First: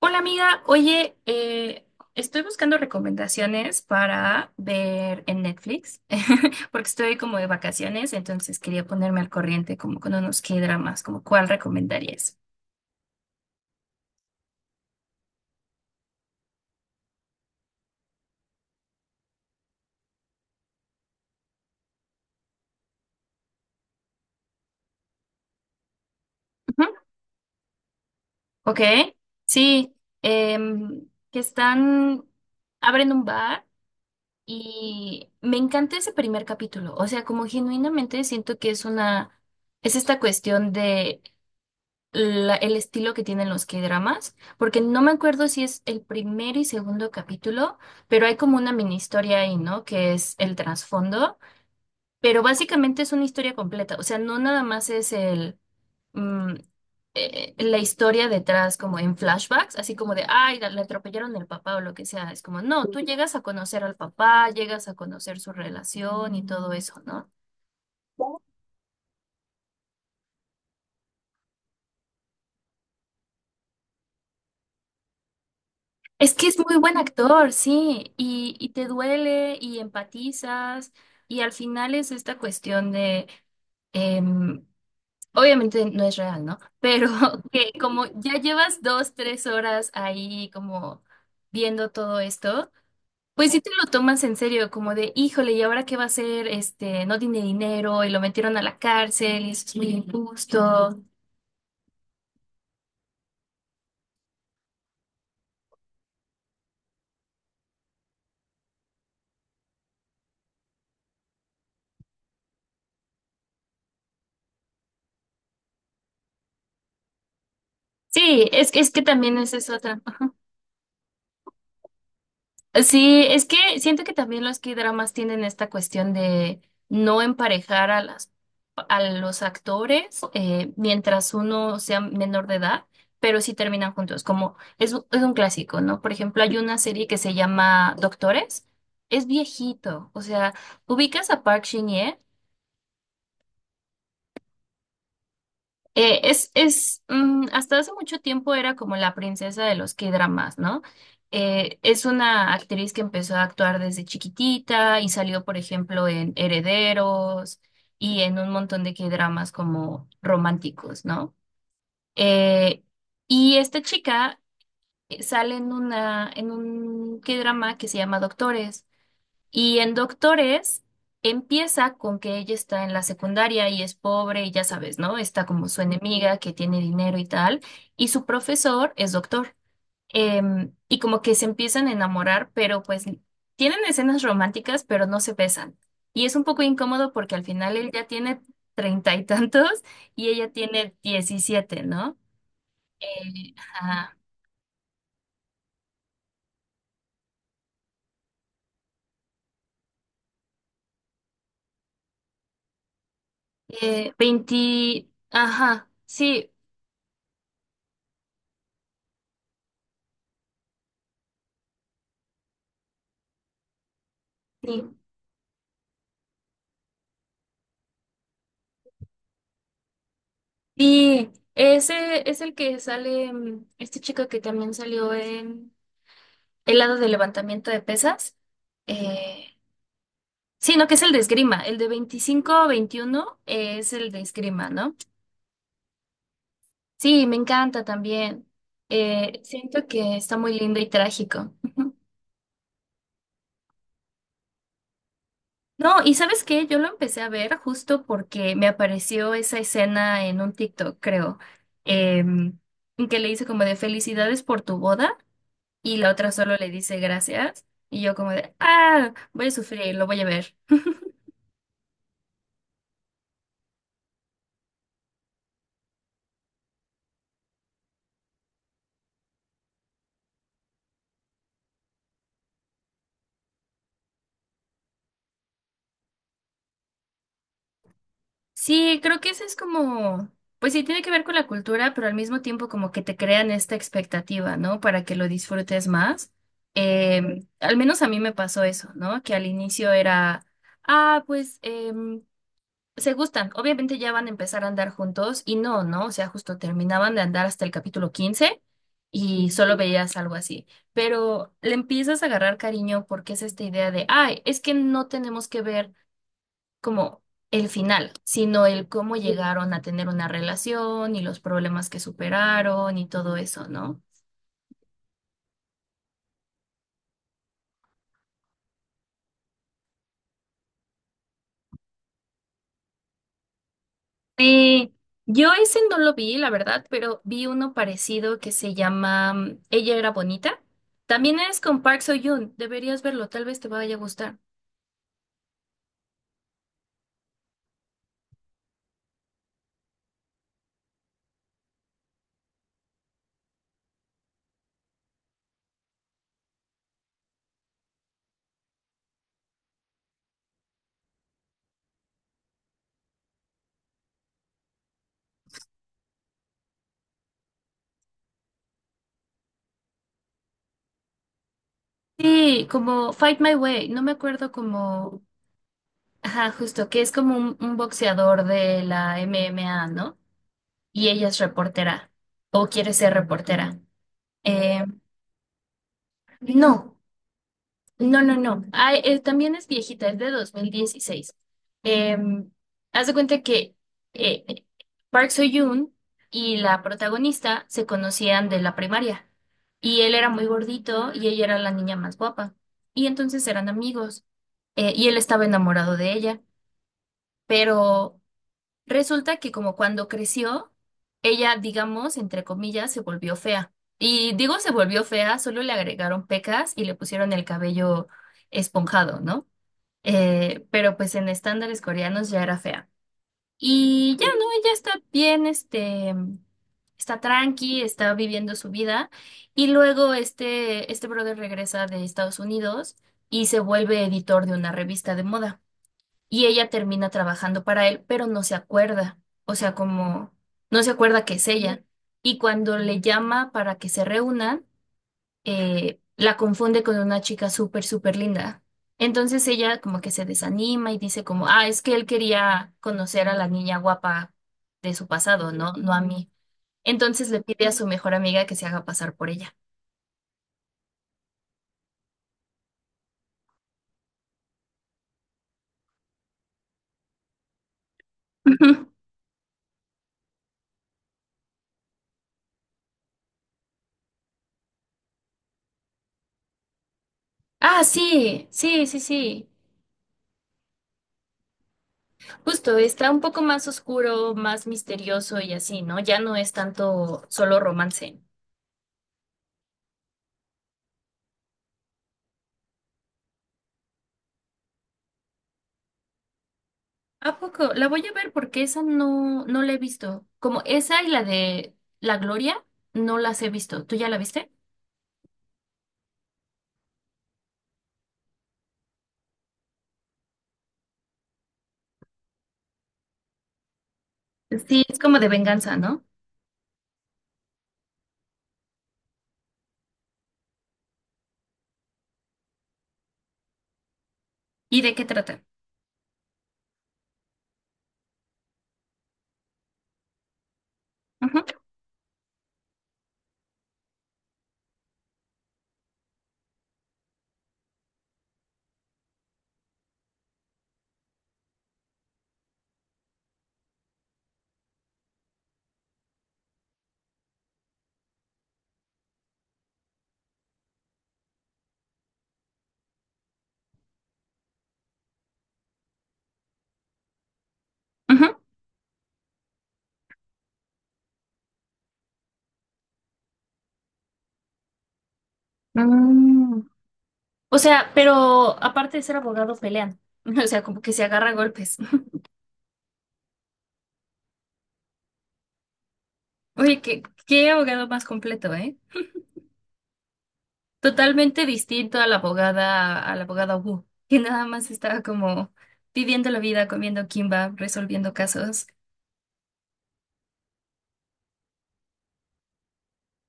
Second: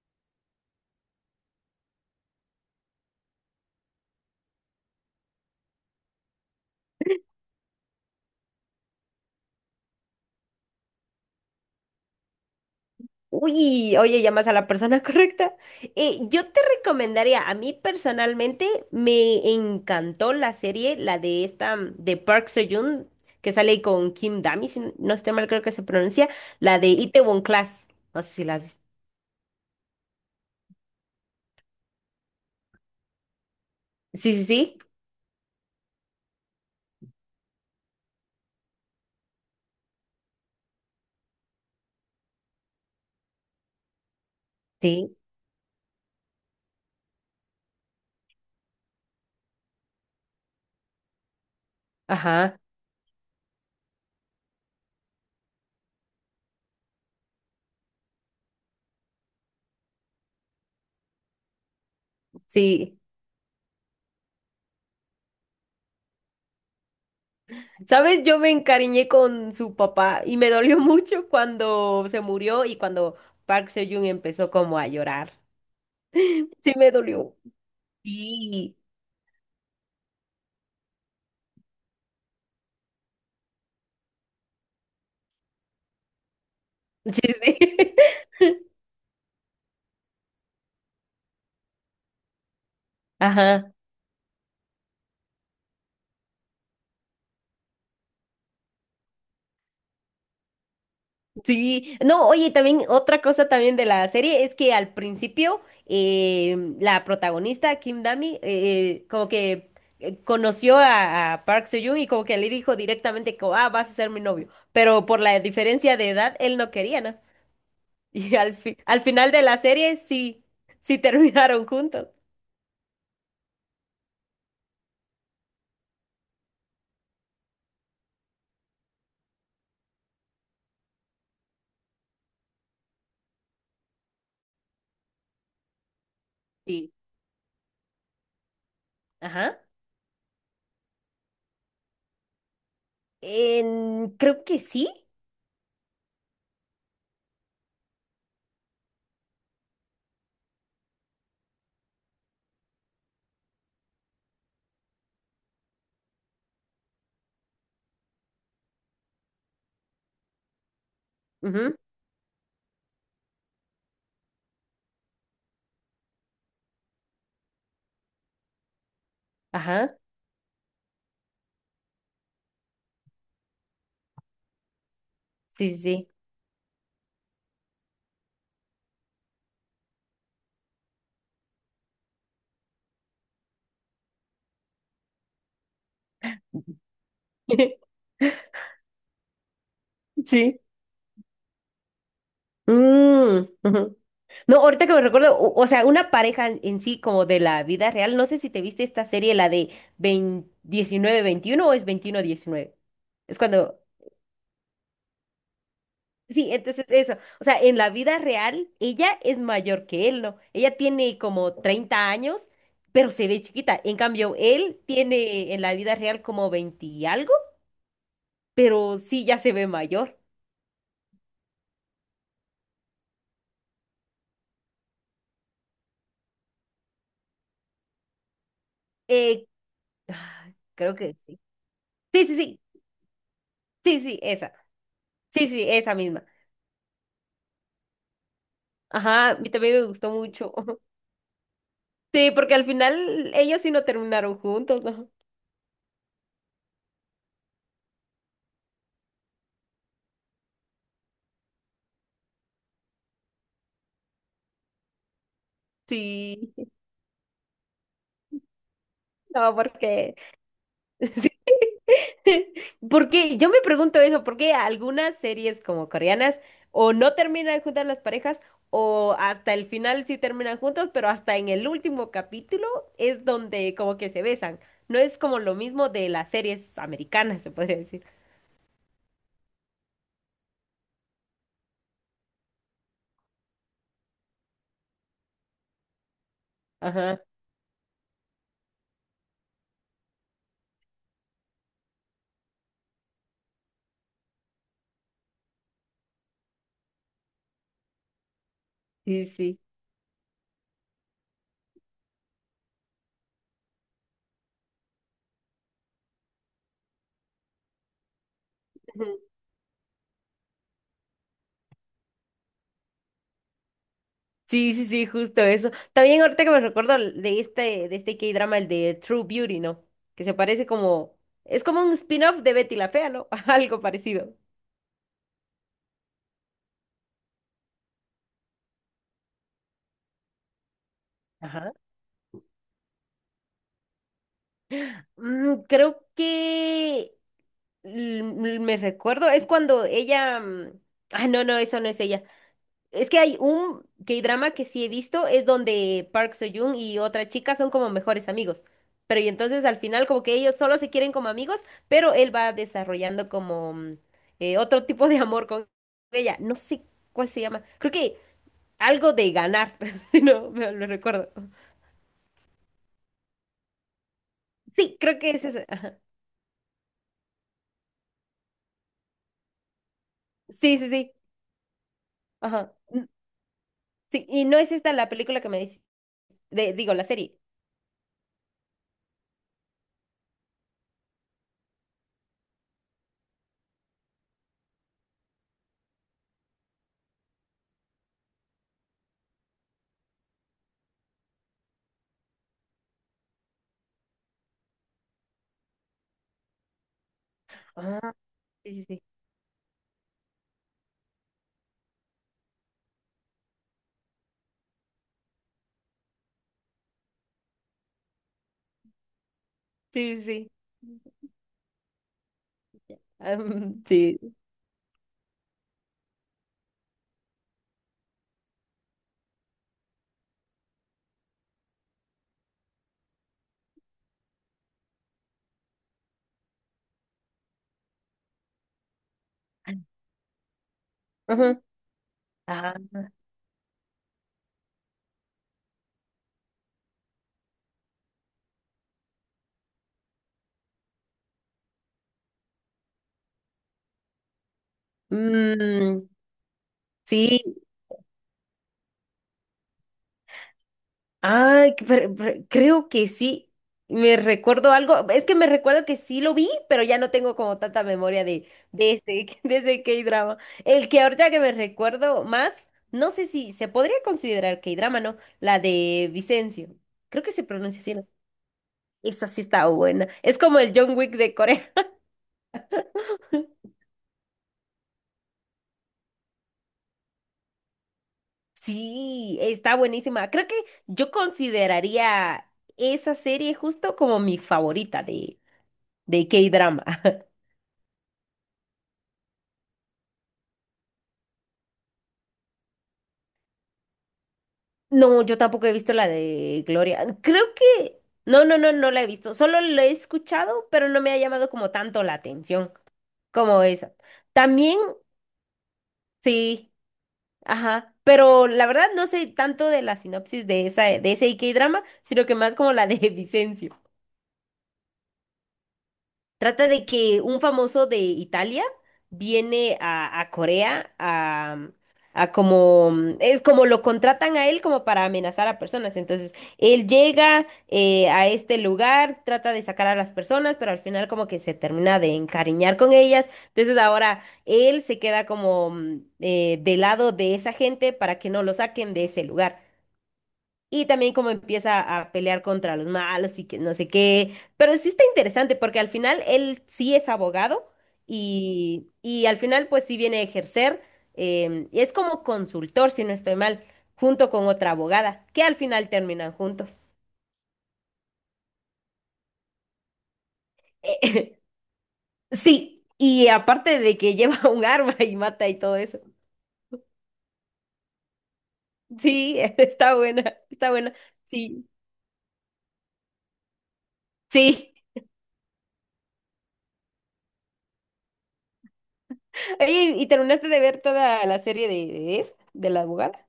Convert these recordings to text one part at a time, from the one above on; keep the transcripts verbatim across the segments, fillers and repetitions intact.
Hola amiga, oye, eh, estoy buscando recomendaciones para ver en Netflix, porque estoy como de vacaciones, entonces quería ponerme al corriente como con unos K-dramas, como cuál recomendarías. Uy, oye, llamas a la persona correcta. Eh, yo te recomendaría, a mí personalmente me encantó la serie, la de esta, mm, de Park Seo-joon, que sale con Kim Dami, si n- no estoy mal, creo que se pronuncia, la Ujú. de Itaewon Class. No sé si la has Ok, visto. sí, em, que están, abren un bar Sí, sí, sí. y me encanta ese primer capítulo, o sea, como genuinamente siento que es una, es esta cuestión de la- el estilo que tienen los K-dramas, porque no me Sí, acuerdo si es el primer y segundo capítulo, pero hay como una mini historia ahí, ¿no? Que es el trasfondo, pero ajá, básicamente es una historia completa, o sea, no nada más es el mm, eh, la historia detrás como en flashbacks, así como de, ay, la- le atropellaron el papá o lo que sea, es como, no, sí. tú llegas a conocer al papá, llegas a conocer su relación y todo eso, ¿no? ¿Sabes? Yo me encariñé con su papá y me dolió mucho cuando se murió y cuando Park Seo-joon empezó como a llorar. Es que es Sí, muy me buen dolió. actor, sí, y, y Sí. te duele y empatizas y al final es esta cuestión de, em, obviamente no es real, ¿no? Pero Sí, sí. que como ya llevas dos, tres horas ahí como viendo todo esto, pues sí te Ajá, lo tomas en serio, como de, híjole, ¿y ahora qué va a hacer? Este, no tiene dinero y lo metieron a la cárcel y eso es muy injusto. sí. No, oye, también otra cosa también de la serie es que al principio em, la protagonista, Kim Dami, eh, eh, como que eh, conoció a, a, Park Seo-joon y como que le dijo directamente como, ah, vas a ser mi novio. Pero por la diferencia de edad, él no quería, ¿no? Y Sí, al es, fi- es al que final también de es la eso. serie sí, sí terminaron juntos. Sí, es que siento que también los K-dramas tienen esta cuestión de no emparejar a las a los actores, eh, mientras uno sea menor de edad, pero sí terminan juntos, como es, un- es un clásico, ¿no? Por ejemplo, hay una Sí. serie que se llama Doctores, es Ajá. viejito, o sea, ubicas a Park Shin-hye. En- creo que sí. Eh, es, es, mm, hasta hace mucho tiempo era como la princesa de los K-dramas, ¿no? Eh, es una actriz que empezó a actuar desde chiquitita y salió, por ejemplo, en Herederos y en un montón de K-dramas como románticos, ¿no? Ujú. Eh, y esta chica eh, sale en una, en un K-drama que se llama Doctores. Y en Ajá. Doctores empieza con que ella está en la secundaria y es pobre y ya sabes, ¿no? Está como Sí, su sí, enemiga que tiene dinero y tal, y su profesor es doctor. Em, y como que se empiezan a enamorar, pero pues tienen escenas románticas, pero no se besan. Y es un poco incómodo porque al final sí. él ya tiene treinta y tantos y ella Sí. tiene diecisiete, ¿no? Mm, Eh, ujú. Ajá. No, ahorita que me recuerdo, o, o sea, una pareja en, en sí como de la vida real, no sé si te viste esta serie, la de diecinueve veintiuno o es veintiuno diecinueve. Es cuando... Eh, veinte, ajá, Sí, sí. entonces eso. O sea, en la vida real, ella es mayor que él, ¿no? Ella tiene como treinta años, pero se ve chiquita. En cambio, él sí. tiene en la vida real como veinte y algo, pero sí ya se ve mayor. Sí, ese es el que sale, mm, este chico que también salió en el lado de levantamiento de pesas. Eh, Eh, ah, sí, no, que creo es el que de sí. esgrima. El de Sí, sí, sí. veinticinco veintiuno es Sí, el sí, de esa. esgrima, ¿no? Sí, sí, esa misma. Sí, me encanta también. Ajá, Eh, y también Siento me gustó que está mucho. muy lindo y trágico. Ujú. Sí, porque al final ellos sí no terminaron juntos, ¿no? No, y ¿sabes qué? Yo lo empecé a ver justo porque me apareció esa escena en un TikTok, creo, em, en que le hice como de felicidades por tu boda. Y la otra Sí, solo le dice gracias y yo como de, ah, voy a no, sufrir, lo porque... voy a ver. Sí. Porque yo me pregunto eso, ¿por qué algunas series como coreanas o no terminan juntas las parejas o hasta el final sí terminan juntos, pero hasta en el último capítulo es donde como que se besan? No es como lo mismo de las series americanas, se podría decir. Sí, creo que eso es como, pues sí, tiene que ver con la cultura, pero al mismo tiempo como que te crean esta expectativa, ¿no? Para que lo disfrutes más. Ajá, Eh, al menos a mí me pasó eso, ¿no? Que al inicio era, ah, pues, eh, se gustan, obviamente ya van a empezar a andar juntos y no, ¿no? O sea, justo terminaban de andar hasta el capítulo quince sí, y sí. solo veías algo así, pero le empiezas a agarrar cariño porque es esta idea de, ay, es que no tenemos que ver como el final, sino el cómo llegaron a tener una relación y los problemas que superaron y todo eso, ¿no? Sí, sí, sí, justo eso. También ahorita que me recuerdo de este, de este K-drama, el de True Beauty, ¿no? Que se parece como, es como un spin-off de Betty la Fea, ¿no? Algo parecido. Eh, yo ese no lo vi, la verdad, pero vi uno parecido que se llama, mm, Ella era bonita. También es Ajá. con Park Soo-yoon. Deberías verlo, tal vez te vaya a gustar. Mm, creo que l- l- me recuerdo, es cuando ella, mm, ah, no, no, eso no es ella. Es que hay un K-drama que sí he visto, es donde Park Soo-joon y otra chica son como mejores amigos. Pero y entonces al final como que ellos solo se quieren como amigos, pero él va desarrollando como mm, eh, otro tipo de amor con ella. No sé cuál se llama. Creo que algo de ganar. No, me lo recuerdo. Sí, como Fight My Way. No me acuerdo Sí, creo como... que es esa. Ajá. Ajá, justo, que es como un, un boxeador de la M M A, ¿no? Sí, sí, Y sí. ella es reportera o Ajá. quiere N- ser reportera. Sí, y no es Eh, esta la película que me dice. De, digo, no. la serie. No, no, no. Ay, eh, también es viejita, es de dos mil dieciséis. Em, Haz de cuenta que eh, eh, Park So-yoon y la protagonista se conocían de la primaria. Y él era muy gordito y ella era la niña más guapa. Y entonces eran amigos, eh, y él estaba enamorado de ella. Ah, Pero sí, sí, sí. resulta que como cuando creció, ella, digamos, entre comillas, se volvió fea. Y digo se volvió fea, solo le agregaron pecas y le pusieron el cabello esponjado, ¿no? Sí, sí, Eh, pero pues en sí. estándares coreanos ya era fea. Ah, mm, Y sí. ya, ¿no? Ella está bien, este, está tranqui, está viviendo su vida. Y luego este, este brother regresa de Estados Unidos y se vuelve editor de una revista de moda y ella termina trabajando para él, pero no se acuerda, o sea, como no se acuerda que es Ajá. ella. Y Ah, cuando le llama para que se reúnan, eh, la confunde con una chica súper, súper linda. Entonces ella como que se desanima y dice como, ah, es que él quería conocer a la niña guapa de su pasado, ¿no? No a mm, mí. Entonces le sí, pide a su mejor amiga que se haga pasar por ella. ay, que- pero- pero creo que sí. Me recuerdo algo, es que me recuerdo que sí lo vi, pero ya no tengo como tanta memoria de, Ujú. de ese, de ese K-drama. El que ahorita que me recuerdo más, no sé si se podría considerar K-drama, ¿no? La de Vicencio. Creo que se pronuncia Ah, así, ¿no? sí, sí, sí, Esa sí sí. está buena. Es como el John Wick de Corea. Justo, está un poco más oscuro, más misterioso y así, ¿no? Ya no es tanto solo romance. Sí, está buenísima. Creo que yo consideraría esa serie justo como mi favorita de K-drama. ¿A poco? La voy a ver porque esa no, no la he visto. Como esa y la de La Gloria, no las he visto. ¿Tú ya la viste? No, yo tampoco he visto la de Gloria. Creo que... No, no, no, no la he visto. Solo la he escuchado, pero no me ha llamado como tanto la atención como esa. También, Sí, es como de venganza, ¿no? sí, ajá. Pero la verdad no sé tanto de la sinopsis de esa, de ese K-drama, sino que más como la de Vicencio. ¿Y de qué trata? Trata de que un famoso de Italia viene a, a Corea Ujú, a, a como, mm, es como lo contratan a él como para amenazar a personas. Entonces, él llega eh, a este lugar, trata de sacar a las personas, pero al final como que se termina de encariñar con ellas. Entonces, ahora él se queda como mm, eh, del lado de esa gente para que no lo saquen de ese lugar. Y también como empieza a pelear contra los malos y que no sé qué. Pero sí está interesante porque al final él sí es abogado ujú. y, y, al final pues sí viene a ejercer. em, y es como consultor, si no estoy mal, junto con otra abogada, que al final terminan Mm. juntos. O sea, pero aparte de ser abogado, pelean. O sea, como que se agarra a golpes. Sí, y aparte de que lleva un arma y mata y todo eso. Oye, qué, qué abogado más completo, ¿eh? Sí, está buena, está buena. Totalmente Sí, distinto a la abogada, a la abogada Wu, que nada más sí. estaba como viviendo la vida, comiendo kimba, resolviendo casos. Oye, ¿y terminaste de ver toda la serie de, de, esa, de la abogada?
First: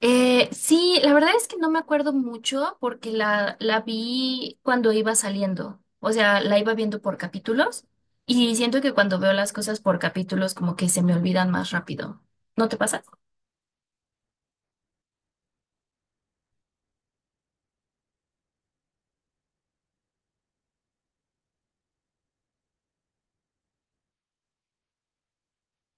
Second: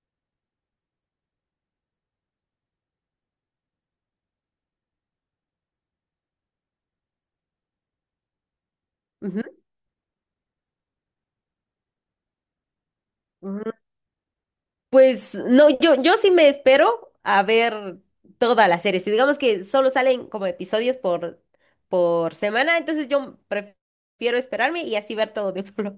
Eh, sí, la verdad es que no me acuerdo mucho porque la, la vi cuando iba saliendo, o sea, la iba viendo por capítulos y siento que cuando veo las cosas por capítulos como que se me olvidan más rápido. ¿No te pasa? Ujú. Pues no, yo, yo sí me espero a ver toda la serie. Si digamos que solo salen como episodios por, por semana, entonces yo prefiero esperarme y así ver todo de un solo.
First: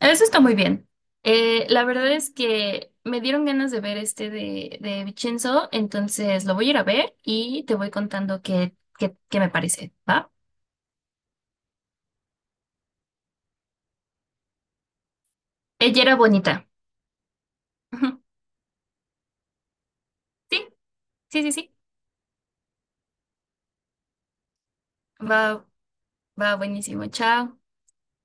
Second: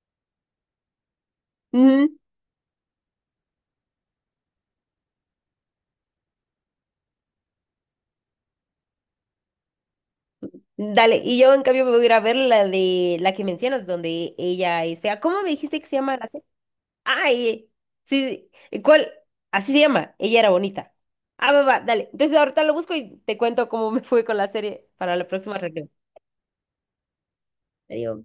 Eso está muy bien. Eh, la verdad Ujú. es que me dieron ganas de ver este de, de Vincenzo, entonces lo voy a ir a ver y te voy contando qué, qué, qué me parece, ¿va? Dale, y yo en cambio me voy a ir a ver la de la que mencionas, donde ella es fea. ¿Cómo me dijiste que se Ella era llama la serie? bonita. Ay, Ujú. sí, sí, ¿cuál? Así se llama, ella era Sí, bonita. sí, Ah, sí, va, sí. va, dale. Entonces ahorita lo busco y te cuento cómo me fue con la serie para la próxima Va, reunión. va buenísimo. Chao. Adiós.